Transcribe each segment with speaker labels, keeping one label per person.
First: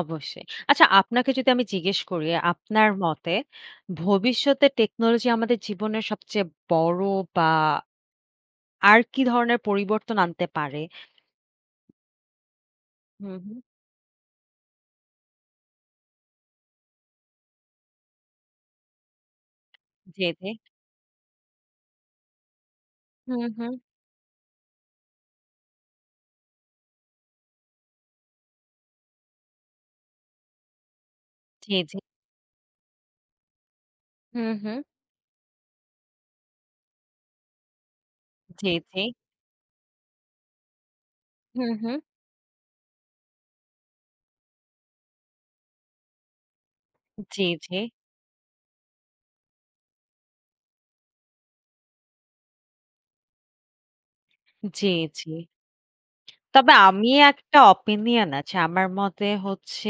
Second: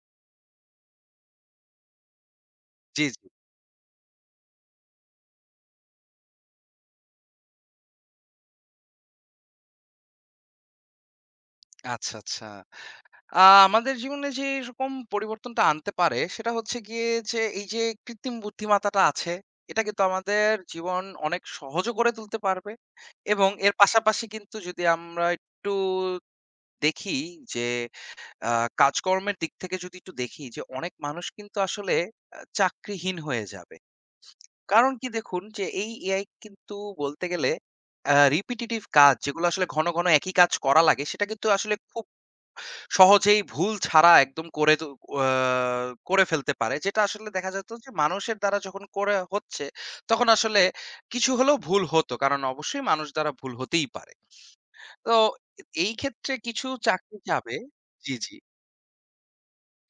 Speaker 1: অবশ্যই। আচ্ছা আপনাকে যদি আমি জিজ্ঞেস করি, আপনার
Speaker 2: জি, জি।
Speaker 1: মতে ভবিষ্যতে technology আমাদের জীবনের সবচেয়ে বড় বা আর কী ধরনের পরিবর্তন আনতে পারে?
Speaker 2: আচ্ছা, আচ্ছা।
Speaker 1: হু,
Speaker 2: আ
Speaker 1: হু।
Speaker 2: আমাদের জীবনে যে এরকম পরিবর্তনটা আনতে পারে সেটা হচ্ছে গিয়ে যে, এই যে কৃত্রিম বুদ্ধিমত্তাটা আছে, এটা কিন্তু
Speaker 1: জি, জি।
Speaker 2: আমাদের জীবন অনেক সহজও করে তুলতে পারবে
Speaker 1: হু,
Speaker 2: এবং এর
Speaker 1: হু।
Speaker 2: পাশাপাশি কিন্তু যদি আমরা একটু দেখি যে আ কাজকর্মের দিক থেকে যদি একটু দেখি যে, অনেক মানুষ কিন্তু
Speaker 1: জি,
Speaker 2: আসলে
Speaker 1: জি।
Speaker 2: অ্যা চাকরিহীন হয়ে যাবে।
Speaker 1: হু, হু।
Speaker 2: কারণ কি দেখুন, যে এই AI কিন্তু বলতে গেলে আ
Speaker 1: জি,
Speaker 2: repetitive
Speaker 1: জি।
Speaker 2: কাজ যেগুলা আসলে ঘন, ঘন একই কাজ করা লাগে সেটা কিন্তু
Speaker 1: হু,
Speaker 2: আসলে
Speaker 1: হু।
Speaker 2: খুব, সহজেই ভুল ছাড়া একদম করে তু অ্যা করে ফেলতে পারে। যেটা আসলে
Speaker 1: জি,
Speaker 2: দেখা যেত
Speaker 1: জি।
Speaker 2: যে মানুষের দ্বারা যখন করা হচ্ছে তখন আসলে কিছু হলেও ভুল হত। কারণ অবশ্যই মানুষ দ্বারা ভুল হতেই পারে।
Speaker 1: জি,
Speaker 2: তো
Speaker 1: জি।
Speaker 2: এ এই ক্ষেত্রে কিছু
Speaker 1: তবে আমি
Speaker 2: চাকরি যাবে
Speaker 1: একটা
Speaker 2: জি,
Speaker 1: ওপিনিয়ন
Speaker 2: জি।
Speaker 1: আছে। আমার মতে হচ্ছে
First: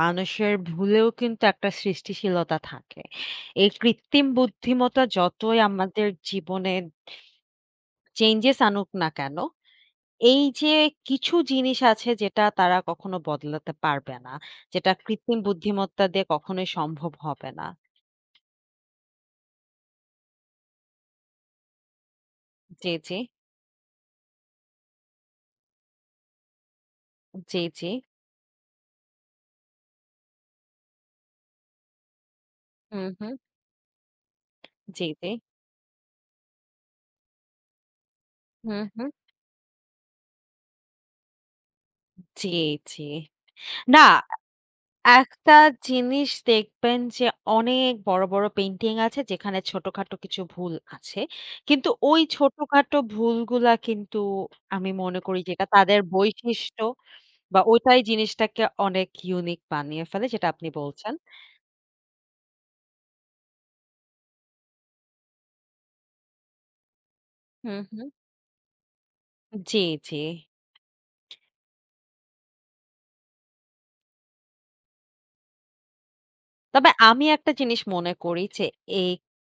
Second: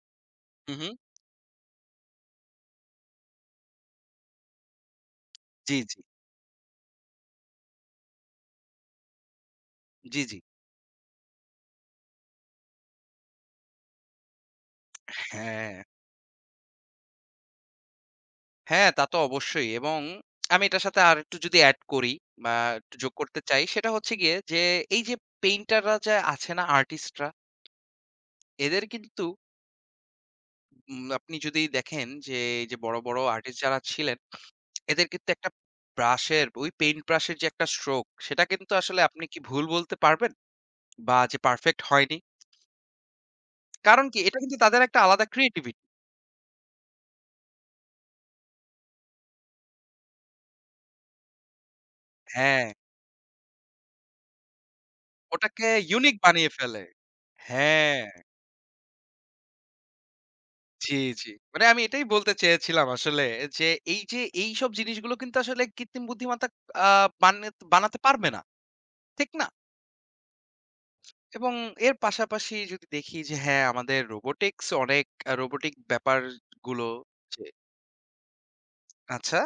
Speaker 1: মানুষের
Speaker 2: হু, হু।
Speaker 1: ভুলেও কিন্তু একটা সৃষ্টিশীলতা থাকে। এই কৃত্রিম বুদ্ধিমত্তা যতই
Speaker 2: জি, জি।
Speaker 1: আমাদের জীবনে চেঞ্জেস আনুক না কেন?
Speaker 2: জি, জি।
Speaker 1: এই যে কিছু জিনিস আছে যেটা তারা কখনো বদলাতে পারবে না। যেটা কৃত্রিম
Speaker 2: হ্যাঁ।
Speaker 1: বুদ্ধিমত্তা দিয়ে কখনোই সম্ভব হবে না।
Speaker 2: হ্যাঁ, তা তো অবশ্যই এবং আমি এটার সাথে আরেকটু যদি এড করি ম্যা
Speaker 1: জি,
Speaker 2: একটু যোগ
Speaker 1: জি।
Speaker 2: করতে চাই সেটা হচ্ছে গিয়ে যে এই যে পেইন্টাররা যে আছে না আর্টিস্টরা?
Speaker 1: জি, জি।
Speaker 2: এদের কিন্তু উম আপনি যদি দেখেন যে এই যে বড়, বড়
Speaker 1: উহু।
Speaker 2: আর্টিস্ট যারা ছিলেন
Speaker 1: জি,
Speaker 2: এদের
Speaker 1: জি।
Speaker 2: কিন্তু একটা ব্রাশ এর ওই পেইন্ট ব্রাশ এর যে একটা স্ট্রোক সেটা কিন্তু
Speaker 1: হু,
Speaker 2: আসলে
Speaker 1: হু।
Speaker 2: আপনি কি ভুল বলতে পারবেন বা যে পারফেক্ট হয়নি?
Speaker 1: জি, জি। না
Speaker 2: কারণ কি এটা কিন্তু তাদের একটা আলাদা
Speaker 1: একটা
Speaker 2: creativi
Speaker 1: জিনিস দেখবেন যে অনেক বড়, বড় পেইন্টিং আছে যেখানে ছোটখাটো কিছু ভুল আছে। কিন্তু ওই
Speaker 2: হ্যাঁ।
Speaker 1: ছোটখাটো ভুলগুলা কিন্তু আমি মনে করি যে,
Speaker 2: ওটাকে
Speaker 1: এটা তাদের
Speaker 2: ইউনিক বানিয়ে ফেলে
Speaker 1: বৈশিষ্ট্য বা
Speaker 2: হ্যাঁ!
Speaker 1: ওটাই জিনিসটাকে অনেক ইউনিক বানিয়ে ফেলে যেটা আপনি
Speaker 2: জি,
Speaker 1: বলছেন।
Speaker 2: জি। মানে আমি এটাই বলতে চেয়েছিলাম, আসলে যে এই যে এইসব জিনিসগুলো কিন্তু আসলে কৃত্রিম বুদ্ধিমত্তা আ বানেত
Speaker 1: হু,
Speaker 2: বানাতে
Speaker 1: হু।
Speaker 2: পারবে না। ঠিক না?
Speaker 1: জি, জি।
Speaker 2: এবং এর পাশাপাশি যদি দেখি যে হ্যাঁ, আমাদের robotics অনেক অ্যা robotic ব্যাপারগুলো
Speaker 1: তবে আমি
Speaker 2: যে।
Speaker 1: একটা জিনিস মনে করি যে এই
Speaker 2: আচ্ছা।